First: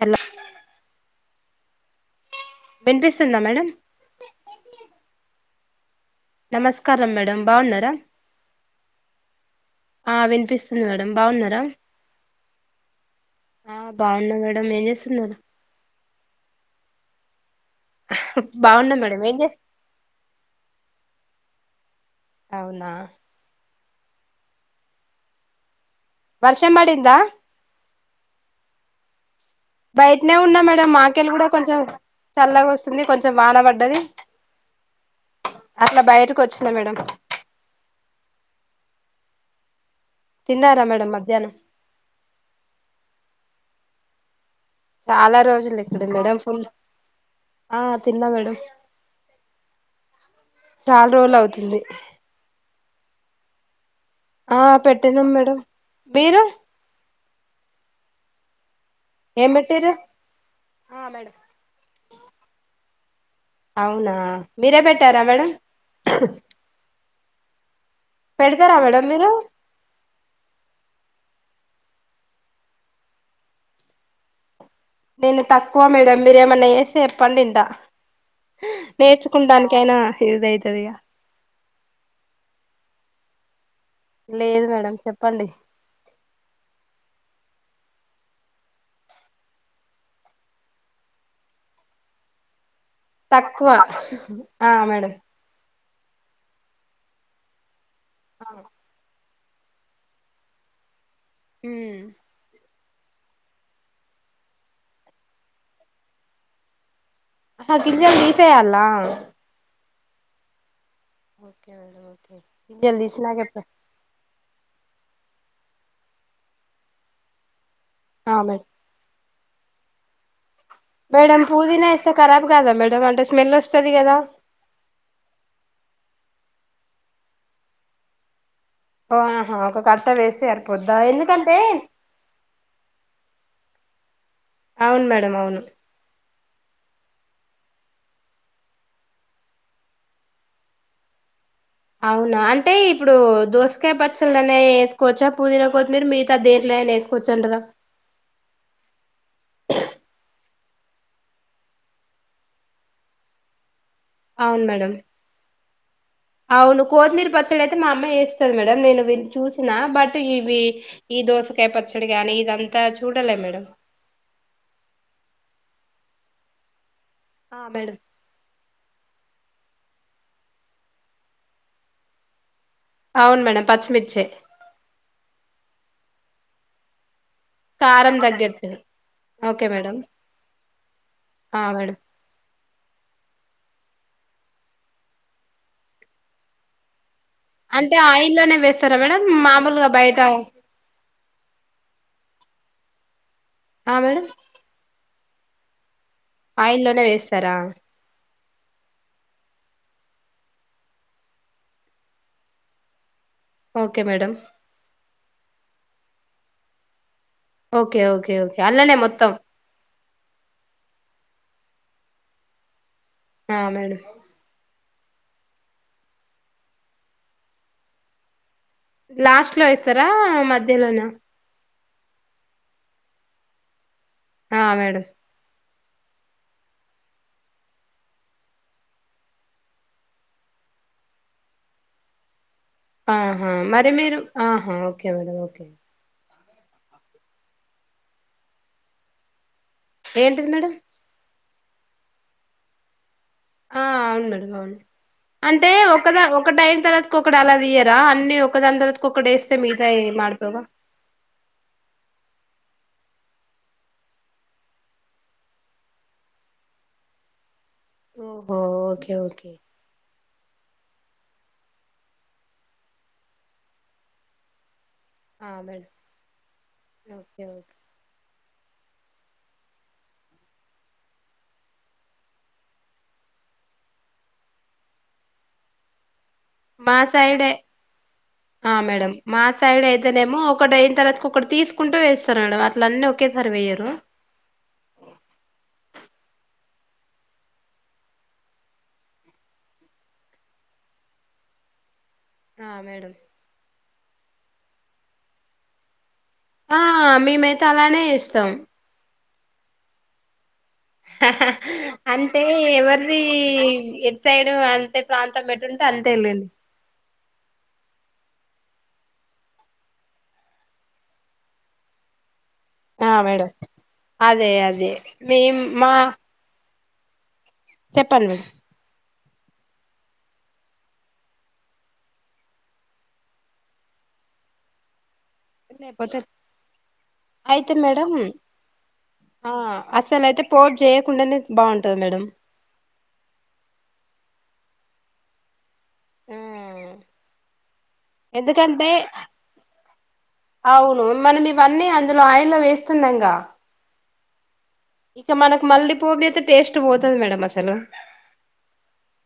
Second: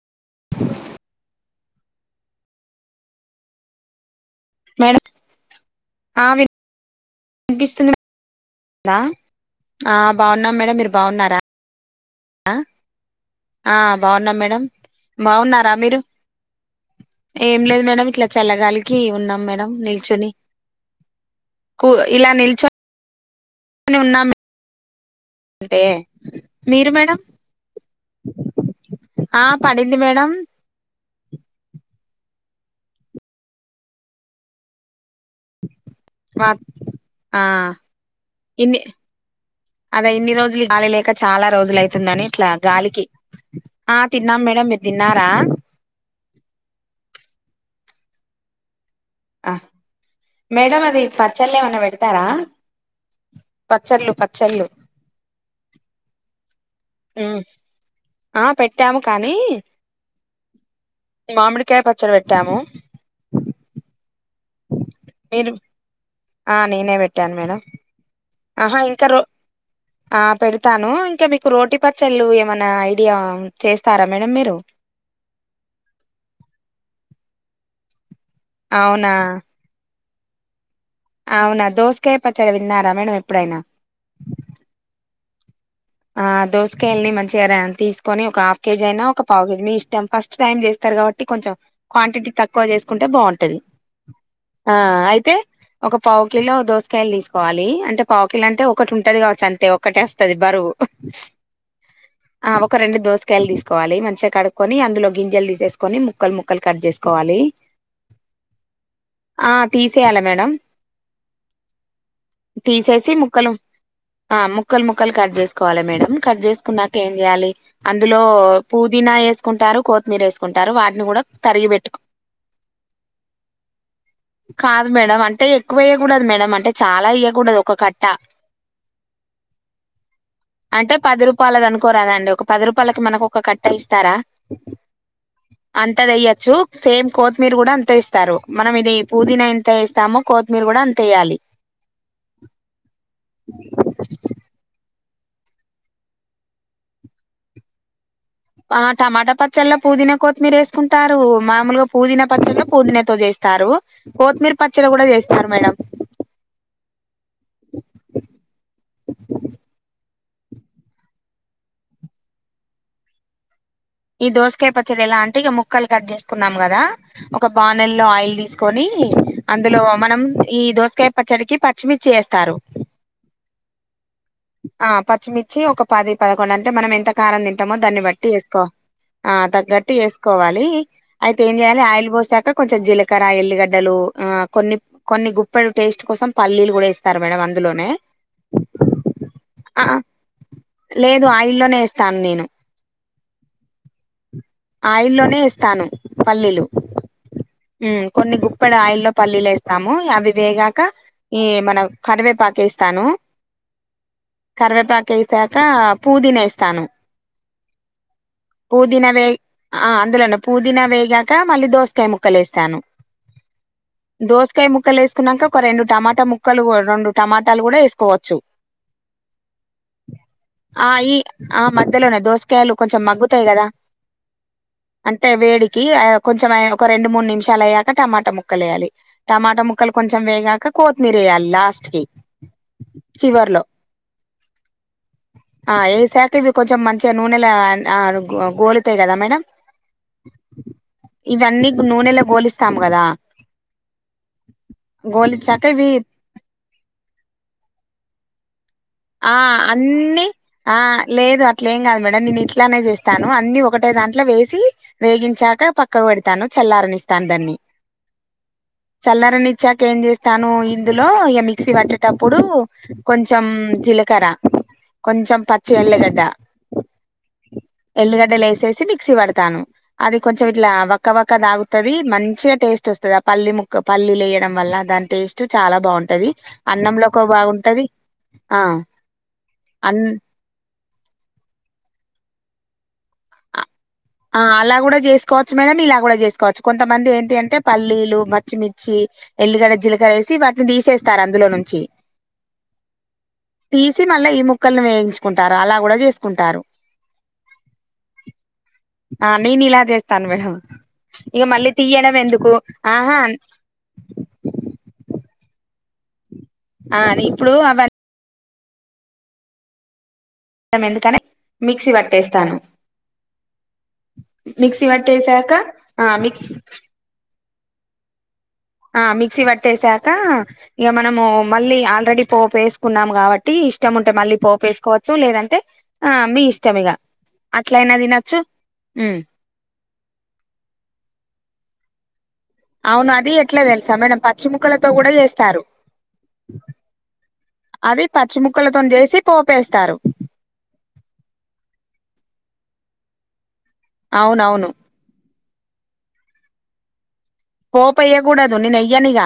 Hello వినిపిస్తుందా madam madam ఆ వి నమస్కం మేడం బాగున్నారా దా ఆ వినిపిస్తుంది మేడం బాగున్నారా ఆ బాగున్నాం బాగున్నా మేడం మేడంమ్ ఏం చేస్తున్నారు బాగున్నారా మీరు ఏం లేదు మేడం ఇట్ల బాగున్నా చల్లగాలికి ఏం ఉన్నాం చేస్త మేడం నిల్చొని కు ఇలా నిల్చొ అవునా అని ఉన్నాము అంటే వర్షం మీరు మేడం పడిందా [inaudible] పడింది మేడం బయటనే ఉన్నా మేడం మాకేళ్ళ కూడ కొంచెం చల్లగా వస్తుంది కొంచెం వాన పడ్డది అట్లా బయటకు వచ్చిన మేడం ఎన్ని అది ఇన్ని రోజులు తిన్నారా గాలి మేడం లేక చాలా మధ్యాహ్నం రోజులు అవుతుందని ఇట్లా గాలికి ఆ తిన్నాం మే చాలా రోజులు ఇక్కడ మేడం ఫుల్ ఆ తిన్నా మేడం ఆ మేడమ్ అది చాలా రోజులు పచ్చల్ అవుతుంది ఎమన్న పెడతారా పచ్చళ్ళు ఆ పచ్చళ్ళు పెట్టటినాం మేడం మీరు ఆ పె ట్టాము కానీ ఏం పెట్టిరు మామిడికాయ పచ్చడి పెట్టాము అవునా మీరే పెట్టారా మేడం [unintelligible] పెడతారా మేడం మీరు ఇంక మీకు రోటీ పచ్చళ్ళు ఏమైనా ఐడియా చేస్తారా మేడం మీరు నేను తక్కువ మేడం మీరయామన్నా యేస్తే చెప్పండి వింటా. అవునా నేర్చుకుండానికి అయినా యూస్ అవుతుందిగా అవునా దోసకాయ పచ్చడి విన్నారా మేడం ఎప్పుడైనా. పండి ఆ దోసకాయల్ని మంచిగా తీసుకొని ఒక హాఫ్ కేజీ అయినా ఒక పావు కేజీ మీ ఇష్టం ఫస్ట్ టైం చేస్తా. న్నారు కాబట్టి కొంచెం క్వాంటిటీ తక్కువ చేసుకుంటే బాగుంటది తక్కువ ఆ అయితే ఒక పావు కిలో దోసకాయలు తీసుకోవాలి అంటే పావు కల్ అంటే ఒకటి ఉంటది కావచ్చు అంతే ఒకటే వస్తది బరువు. ఉ ఆ ఒక రెండు దోసకాయలు తీసుకొవలి మంచిగా కడుక్కొని అందులో గింజలు తీసేకొని ముక్కలు ముక్కలు కట్ చేస్క్ ఆ గింజలు తీసేయల్లా తీసేయాల మేడం జల్ది తీసేసి సీనా ముక్కలు చొప్పు ఆ ముక్కలు ముక్కలు కట్ చేసుకోవాలి మేడమ్ కట్ చేసుకున్నాక ఏం చేయాలి. అందులో ఆ మేడం పుదీనా యేసుకుంటారు కొత్తిమీర వేసుకు మేడం పూదీనా యేస్తే కారబ్ కాదా మేడమ్ అంటే స్మెల్ వస్తది కదా. కాదు మేడమ్ అంటే ఎక్కువెయ్యకూడదు మేడం అంటే చాలా యేయ్యకూడదు ఒక కట్ట. ఉ హో ఒక కట్ అంటే పది రూపాయలది అనుకోరాదాండి ఒక పది రూపాయలకి మనకు ఒక కట్ట ఇస్తారా. అవును మేడం అవును అంత తెయొచ్చు సేమ్ కొత్తిమీర కూడా అంతే ఇస్తారు, మనం ఇది పుదీనా ఎంత యేస్తామో కొత్తిమీర కూడా అంతే వేయాలి. అవునా అంటే ఇప్పుడు దోసకాయ పచ్చలనే యేస్క్ కొచ్చా పూదిన కొత్తిమీరి మిగతా దేంట్లో వేసుకోచ్చు అంటారా. ఆ టమాటా పచ్చల్లా పుదీనా కొత్తిమీరు వేసుకుంటారు, మామూలుగా పుదీనా పచ్చళ్ళో పుదీనాతో చేస్తారు. కొత్తిమీర అవును పచ్చలు మేడం కూడా చేస్తారు మేడం అవును కొత్తిమీర పచ్చడి అయితే మా అమ్మే చేస్తంది మేడం నేను చూసిన బట్ ఇవి ఈ దోసకాయ పచ్చడి కానీ ఇదంతా చూడాల మేడం. ఈ దోసకాయ పచ్చడి ఎలా అంటే ఇక ముక్కలు కట్ చేసుకున్నాం కదా ఒక ఆ మేడం బానెల్లో ఆయిల్ తీసుకు కొని అందులో మనం ఈ దోసకాయ పచ్చడికి పచ్చిమిర్చి వేస్తారు. అవును మేడం పచ్చిమిర్చే ఆ పచ్చిమిర్చి ఒక పది పదకొండు అంటే మనం ఎంత కారం తింటమో దాన్ని కారం అవునండి. బట్టి వేస్కో. తగ్గట్టు ఆ ఓకే తగ్గట్టు మేడం వేసుకోవాలి అయితే ఏం ఆ చెయ్యాలి మేడం ఆయిల్ పోసాక కొంచెం జీలకర్ర ఎల్లిగడ్డలు అ కొన్ని కొన్ని గుప్పెలు టేస్ట్ కోసం పల్లీలు కూడా వేస్త్ అంటే ఆయిల్లోనే వేస్తారా మేడం ఆ మామూలుగా బయట లేదు ఆ ఆయిల్లోనే యేస్తాను నేను ఆ మేడం ఆయిల్లోనే యేస్తాను పల్లీలు ఆయిల్లోనే వేస్తారా ఉ కొన్ని గుప్ ఇప్పుడు ఆయిల్ల్లో పల్లీలు వేస్తాము అవి వేగాక ఈ మనం కరివేపాక యేస్తాను. ఓకే మేడం కేసాక పుదీనా యేస్తాను ఓకే ఓకే ఓకే అలానే మొత్తం ఆ అందులోనే పుదీనా వేగాక మళ్ళీ దోసకాయ ముక్కలేస్తాను. ఆ మేడం ముక్కలు వేసుకున్నాక ఒక రెండు టమాటా ముక్కలు రెండు టమాటాలు కూడా వేసుకోవచ్చు. లాస్ట్ లో యేస్తారా ఆ మధ్యలోనా ఈ ఆ మధ్యలోనే దోసకాయలు కొంచెం మగ్గుతాయి కదా ఆ మేడం అంటే వేడి కి అయ్ కొంచెం ఒక రెండు మూడు నిమిషాలు అయ్యాక టమాటా ముక్కలు వేయాలి, టమాటా ముక్కలు కొంచెం వేగాక కొత్తిమిరేయాలి లాస్ట్కి ఆహా మరి మీరు ఆహా ఓకే మేడం ఓకే ఓకే తే ఇవి కొంచెం మంచిగా నూనెలో అ గో గోలుతాయి కదా మేడం. ఏంటిది మేడం ఇవన్నీ నూనెలో గోలిస్తామ్ కదా ఆ అవును మేడం అవును గోలిచ్చాక అంటే ఇవి ఒకదా ఒకటి అయిన తర్వాత ఒకటి అలా తియ్యరా అన్ని ఒకదాని తర్వాతకి ఒకటి ఆ వేస్తే మిగతాయి అన్నిీ మాడిపోవా ఆ లేదు అట్లేమ్ కాదు మేడం నేను ఇట్లా ఇట్లానే చేస్తాను అన్ని ఒకటే దాంట్లో వేసి వేగించాక పక్కకు పెడతాను చల్లారనిస్తాను దాన్ని ఓహో ఓకే చల్లరని ఓకే ఇచ్చాక ఏం చేస్తాను ఇందులో ఇక మిక్సీ పట్టేటప్పుడు కొంచెం జీలకర్ర కొంచెం ఆ పచ్చి మేడం ఉల్లిగడ్డ ఓకే ఓకే ఎల్లుగడ్డ లే చ్చేసి మిక్సీ పెడతాను అది కొంచం ఇట్ల వక వక్క దాగుతాది మంచిగా టేస్ట్ వస్తది ఆ పల్లి పల్లీలు వేయడం వల్ల దాన్ టేస్ట్ చాల బాగుంటది మా అన్నంలో ఒక సైడే బాగుంటది ఆ మేడమ్ మా సైడ్ అన్ అయితేనేమో ఒకటి అయిన తర్వాతకు ఒకటి తీసుకుంటు వేస్తా మేడం అట్లన్నీ ఒకేసారి వెయ్యరు ఆ అలా కూడా చేసుకోవచ్చు మేడం ఇలా కూడా చేసుకోవచ్చు కొంతమంది ఏంటి అంటే పల్లీలు పచ్చిమిర్చి ఎల్లుగడ జీలకర్ర వేసి వాటిని తీసేస్తారు అందులో నుంచి ఆ మేడం తీసి మళ్ళ ఈ ముక్కలని వేయించుకుంటారు అలా కూడ చేస్ హా మేమైతే అలానే చేస్తాం ఆ నేన ఇలా చెస్తాన్ మేడం ఇక మళ్ళీ తీయడం అంటే ఎందుకు ఆహా ఎవర్ది ఎడ్ సైడ్ అంటే ప్రాంత టమేటుంటె అంత వెళ్ళండి అది ఇప్పుడు అవన్న ఎందుకని మిక్సీ పట్టేస్తాను ఆ మేడం అదే మిక్సీ అదే పట్టెసాక మేం మా ఆ మిక్స్ చెప్పండి ఆ మిక్సీ పట్టేసాక ఇక మనము మళ్ళీ ఆల్రెడీ పోపు వేసుకున్నాం కాబట్టి ఇష్టం ము ఉంటే మళ్ళీ పోపేసుకోవచ్చు లేదంటే ఆ లేకపోతే మీ ఇష్టం ఇగా అయితే మేడం ఆ అసలయితే పోటు చేయకుండానే బాగుంటుంది స్త మేడమ్ అవును అది ఎట్ల తెల్సా మేడం పచ్చి ముక్కలతో కూడా చేస్తారు ఆ అది పచ్చి ముక్కలతో ఎందుకంటే న్ చేసి పోపేస్తారు అవును మనం ఇవన్నీ అందులో ఆయిన్లో వేస్తున్నాంగ అవునవును ఇక మనకు మళ్ళీ పోపేస్తే టేస్ట్ పోద్ పో పెయ్యకూడదు నేనెయ్యనిగా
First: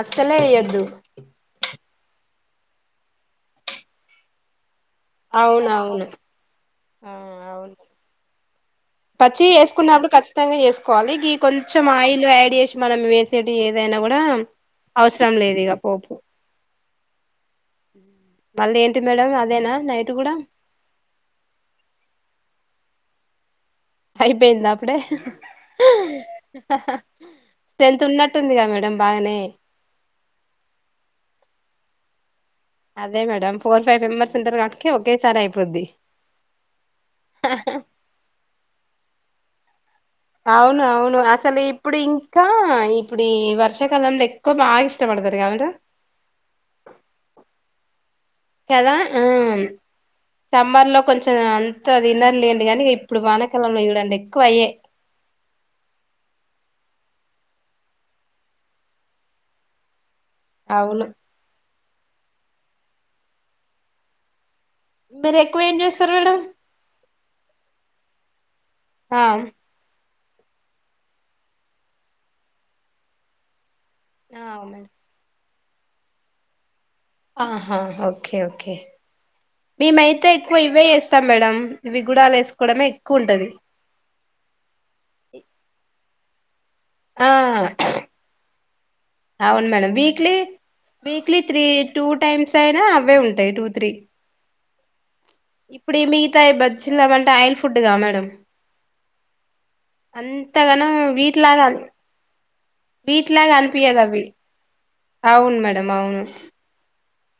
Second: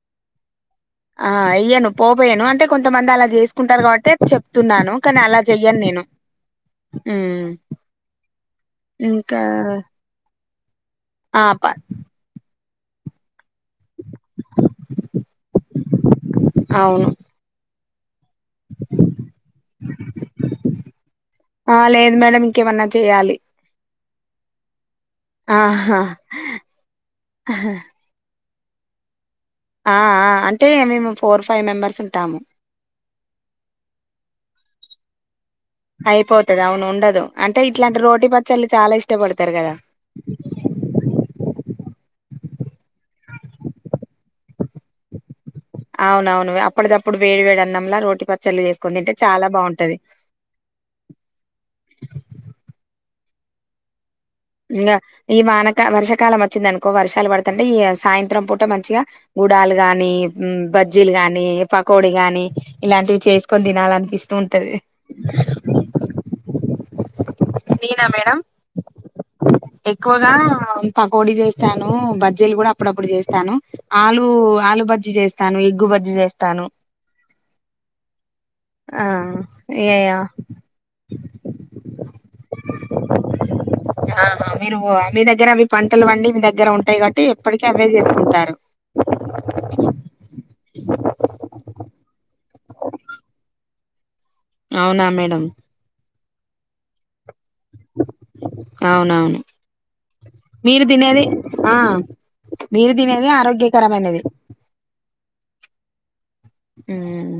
అస్సలే వేయొద్దు ఆ ఎయ్యను పోపేయను అంట అంటే కొంతమంది అలా చేసుకుంటారు కాబట్టే చెప్తున్నాను కాని అలా చెయ్యన్ నేను అవునవును ఆ అవును ఇంకా పచ్చి వేసుకున్నప్పుడు కఖచ్చితంగా వేసుకోవాలి గి ఆ ప కొంచెం ఆయిల్ యాడ్ చేసి మనం వేసేటి ఏదైన కూడ అవసరం లేదు ఇక పోపు అవును మళ్ళీ ఏంటి మేడం అదేన నైట్ కూడ చేయ్యాలి అయిపోయింద అప్పుడే ఆహా! తెంత్ ఉన్నట్ టందిగ మేడం బాగనే అ ఆ అంటే మేము ఫోర్ ఫైవ్ మెంబర్స్ ఉంటాము అదే మేడమ్ ఫోర్ ఫైవ్ మెబర్స్ ఉంటరు కాటికి ఒకే సారి అయిపో అయిపోతది అవును ఉండదు అంటే ఇట్లాంటి రోటీ పచ్చళ్ళు చాల ఇష్టపడతారు కదా అవును అవును అసలు ఇప్పుడు ఇంకా ఇప్పుడు ఈ వర్షాకాలం ద అవునవును అప్పటిదప్పుడు వేడి వేడి అన్నాం లా రోటి పచ్చళ్ళు కదా చేసుకొని తింటే ఆ చాలా బావుంటది. సమ్మర్లో కొంచం అంత అది తిన్నర్ లేం కాని ఇప్పుడు వానకాలంలో చూడండి ఎక్కువ అయ్యే ఇంగ ఈ వానక వర్షాకాలం వచ్చిందనుకో ఎక్కువ వర్షాలు పడుతంటే ఈ సాయంత్రం పూట మంచిగా గుడాలు గాని అవును బజ్జీలు గాని పకోడి గాని ఇలాంటివి చేసుకొని తినాలనిపిస్తు ఉన్ టది మీరు ఎక్కువ ఏం చేస్తారు మేడం నినా మేడం ఆ ఎక్కువగా పకోడి చేస్తాను బజ్జీలు కూడా అప్పుడప్పుడు చేస్తాను ఆలు ఆ అవును ఆలు మేడం బజ్జి చేస్తాను ఎగ్గు బజ్జి చేస్తాను ఆహా ఓకే ఓకే ఆ ఏ మేముైతే ఎక్కువ ఇవే వేస్తాం మేడం ఇవి గుడాలు వేసుకోవడమే ఎక్కువ ఉంటది ఆహా మీరు మీ దగ్గర అవి పంటలు పండి మీ దగ్గర ఉన్ టై కాబట్టి ఆ ఎప్పటికి అవ్వే చేసుకుంటారు అవును madam weekly weekly three two times అయినా అవ్వే ఉంటాయి టూ త్రీ అవునా మే ఇప్పుడు మిగతాయ్ బ చిన్నావంటే ఆయిల్ ఫుడ్గా మేడం అవునవును మీరు అంతగానం తినేది వీటిలాగా ఆ అని మీరు తినేది వీట్లాగా ఆరోగ్యకరమైనది అనిపియదవి అవును మేడం అవును ఉమ్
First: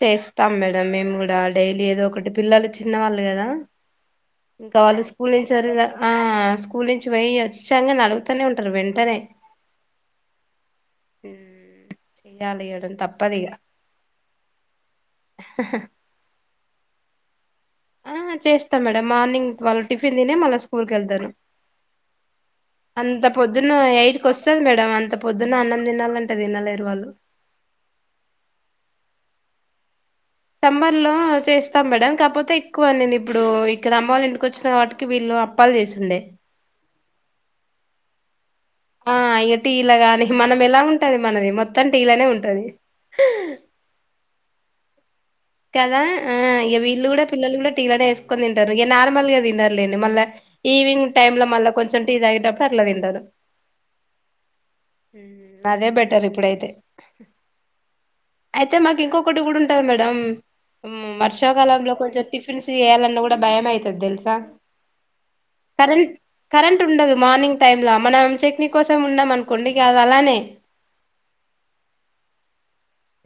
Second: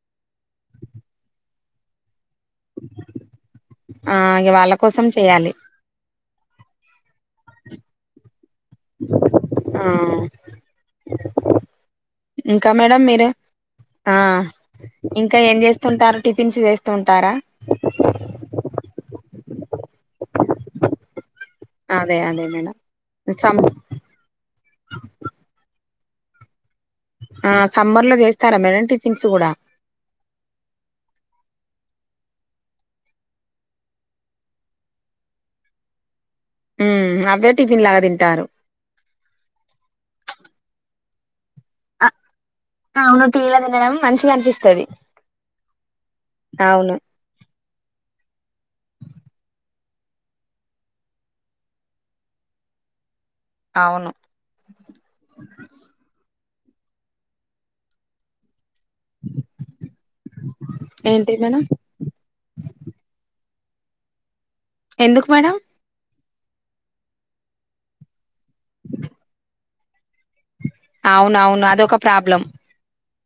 చేస్తాం మేడం మేము కూడా డైలీ ఏదో ఒకటి పిల్లలు చిన్న వాళ్ళు కదా ఆ ఇగ వాళ్ళ ఇంకా వాళ్ళు కోసం స్కూల్ చేయాలి నుంచి ఓర్ ఆ ఆ స్కూల్ నుంచి పోయి వచ్చంగానే అలుగు తనే ఉంటారు వెంటనే ఆ మ్ ఇంకా మేడం మీరు ఆ ఇంకా ఏం చేస్తుంటారు టిఫిన్స్ చేస్తుంటారా ఆ చేస్తా మేడం మార్నింగ్ వాళ్ళు టిఫిన్ తినే మళ్ళ స్కూల్కి వెళ్తాది అదే అదే మేడం అంత సం పొద్దున్న ఎయిట్కోస్తది మేడం అంత పొద్దున్న అన్నం తినాల అంటే తినలేర్ ఆ సమ్మర్ లో చేస్తారా మేడం టిఫిన్స్ కూడా సమ్మర్ లో చేస్తాం మేడం కాకపోతే ఎక్కువ నేను ఇప్పుడు ఇక్కడ అమ్మ వాళ ఇంటికి వచ్చిన వాటికి వీళ్ళు అప్పాలు చేసిండే ఉమ్ అవే టిఫిన్ లాగా తింటారు ఆ ఇగ టి లా గాని మనం ఎలా ఉంటది మనది మొ ఆ అవును టీ లా తినడం మంచిగనిపిస్తది కదా ఆ ఇగ వీళ్ళు కూడా పిల్లలు కూడా టీలనే ఎస్ కోని తింటారు ఇగ నార్మల్ గా తినరులేండి మళ్ళ ఈవినింగ్ టైమ్ లో మళ్ళా కొంచెం టీ తాగేటప్పుడు అట్లా తింటారు అవును మ్ అదే బెటర్ ఇప్పుడైతే అయితే మాకు ఇంకొకటి కూడా ఉంటది మేడం ఏంటి మేడం వర్షాకాలంలో కొంచెం టిఫిన్స్ చేయాలన్న కూడా భయం అయితది తెలుసా ఎందుకు మేడం కరెంట్ కరెంట్ ఉండదు మార్నింగ్ టైమ్ ల మనం చట్నీ కోసం ఉన్నం అనుకోండి ఇగ అది అలానే అవునవును అదొక ప్రాబ్లం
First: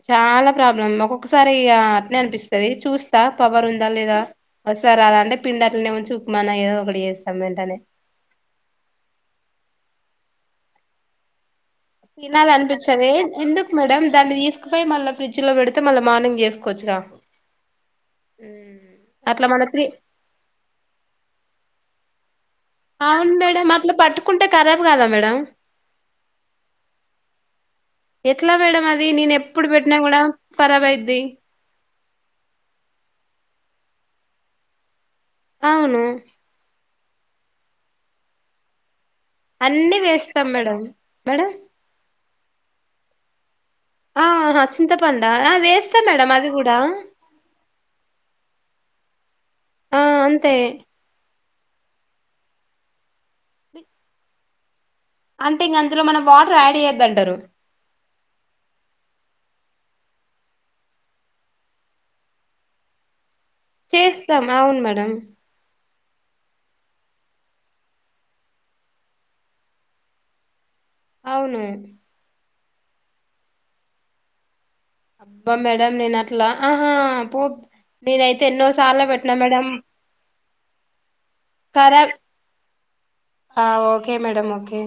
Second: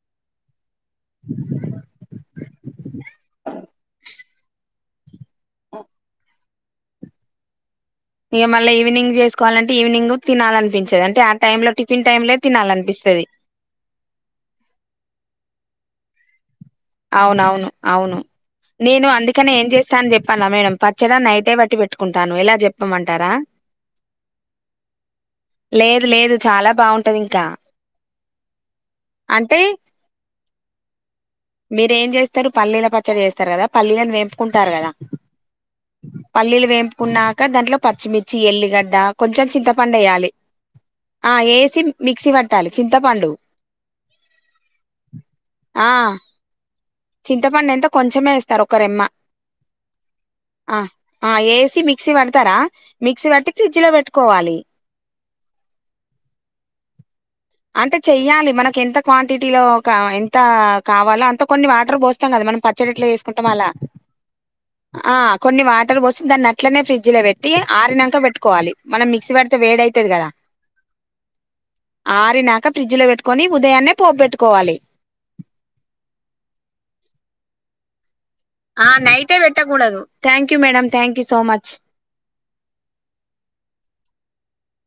చాలా ప్రాబ్లం ఒక్కొక్కసారి ఇగ అట్నే అనిపిస్ చూస్తా పవర్ ఉందా లేదా వస్తాదా రాదా అంటే పిండట్లునే ఉంచి ఉక్మ ఏదో ఒక చేస్థం వెంటనే ఇగ మళ్ళ ఈవినింగ్ చేసుకోవాలంటే ఈవినింగ్ తినాలనిపించది అంటే ఆ టైమ్ ల తినాలి అనిపించది ఎందుకు మేడమ్ దాన్ని తీసుకుపోయి మళ్ళీ ఫ్రిడ్జ్ లో పెడితే మళ్ళీ మానింగ్ చేస్ అవునవును అవును నేను అట్లా అందుకనే మన ఏం త్రీ చేస్తానని చెప్పను మేడం పచ్చడా నైటే బట్టి పెట్టుకుంటాను ఎలా చెప్పమంటారా అవును మేడం అట్లా పట్టుకుంటే కరాబ్ కదా మేడం లేదు లేదు చాలా బాగుంటది ఇంకా ఎట్లా మేడం అది నేను అంటే ఎప్పుడు పెట్టినా కూడా పరాబైద్ది మీరేం చేస్తారు పల్లీల పచ్చడి చేస్తారు కదా పల్లీలను వెంపుకుంటారు కదా అవును పల్లీలు వేంపుకున్నాక దాంట్లో పచ్చిమిర్చి ఎల్లిగడ్డా కొంచెం చింతపండు అన్ని వేయాలి వేస్తాం మేడం ఆ మేడం వేసి మిక్సీ పట్టాలి చింతపండు ఆహ చింతపడా ఆ వేస్తా మేడం అది కూడా చింతపండు ఎంత కొంచమే వేస్తారు ఒక రెమ్మ ఆ అంతే ఆ ఏ మిక్సీ పడతారా మిక్సీ పట్టి ఫ్రిడ్జ్ లో పెట్టుకోవాలి అంటే ఇంకా అందులో మనం వాటర్ యాడ్ చెయ్యొద్ద అంటారు దింట్లో ఒక ఆమ ఎంత కావాలో అంత కొన్ని వాటర్ పోస్తాం కదా మన పచ్చడి ఎట్లా చెస్ కుంటామలా చేస్తాం అవును మేడం ఆ కొన్ని వ టర్ పోసి దాన్ని అట్లనే ఫ్రిడ్జ్ లో పెట్టి ఆరినాక పెట్టుకోవాలి మనం మిక్సీ పడితే వేడి అవుతుది కదా అవును ఆరినాక ఫ్రిడ్జ్ లో పెట్టుకొని ఉదయాన్నే పోపు పెట్టుకోవాలి అబ్బా మేడం నట్లా ఆహా పో నేనైతే ఎన్నో ఆ సార్లు పెట్టినా నైటే మేడం పెట్టకూడదు thank you madam thank you so much సరే ఆ ఓకే మేడ ఓకే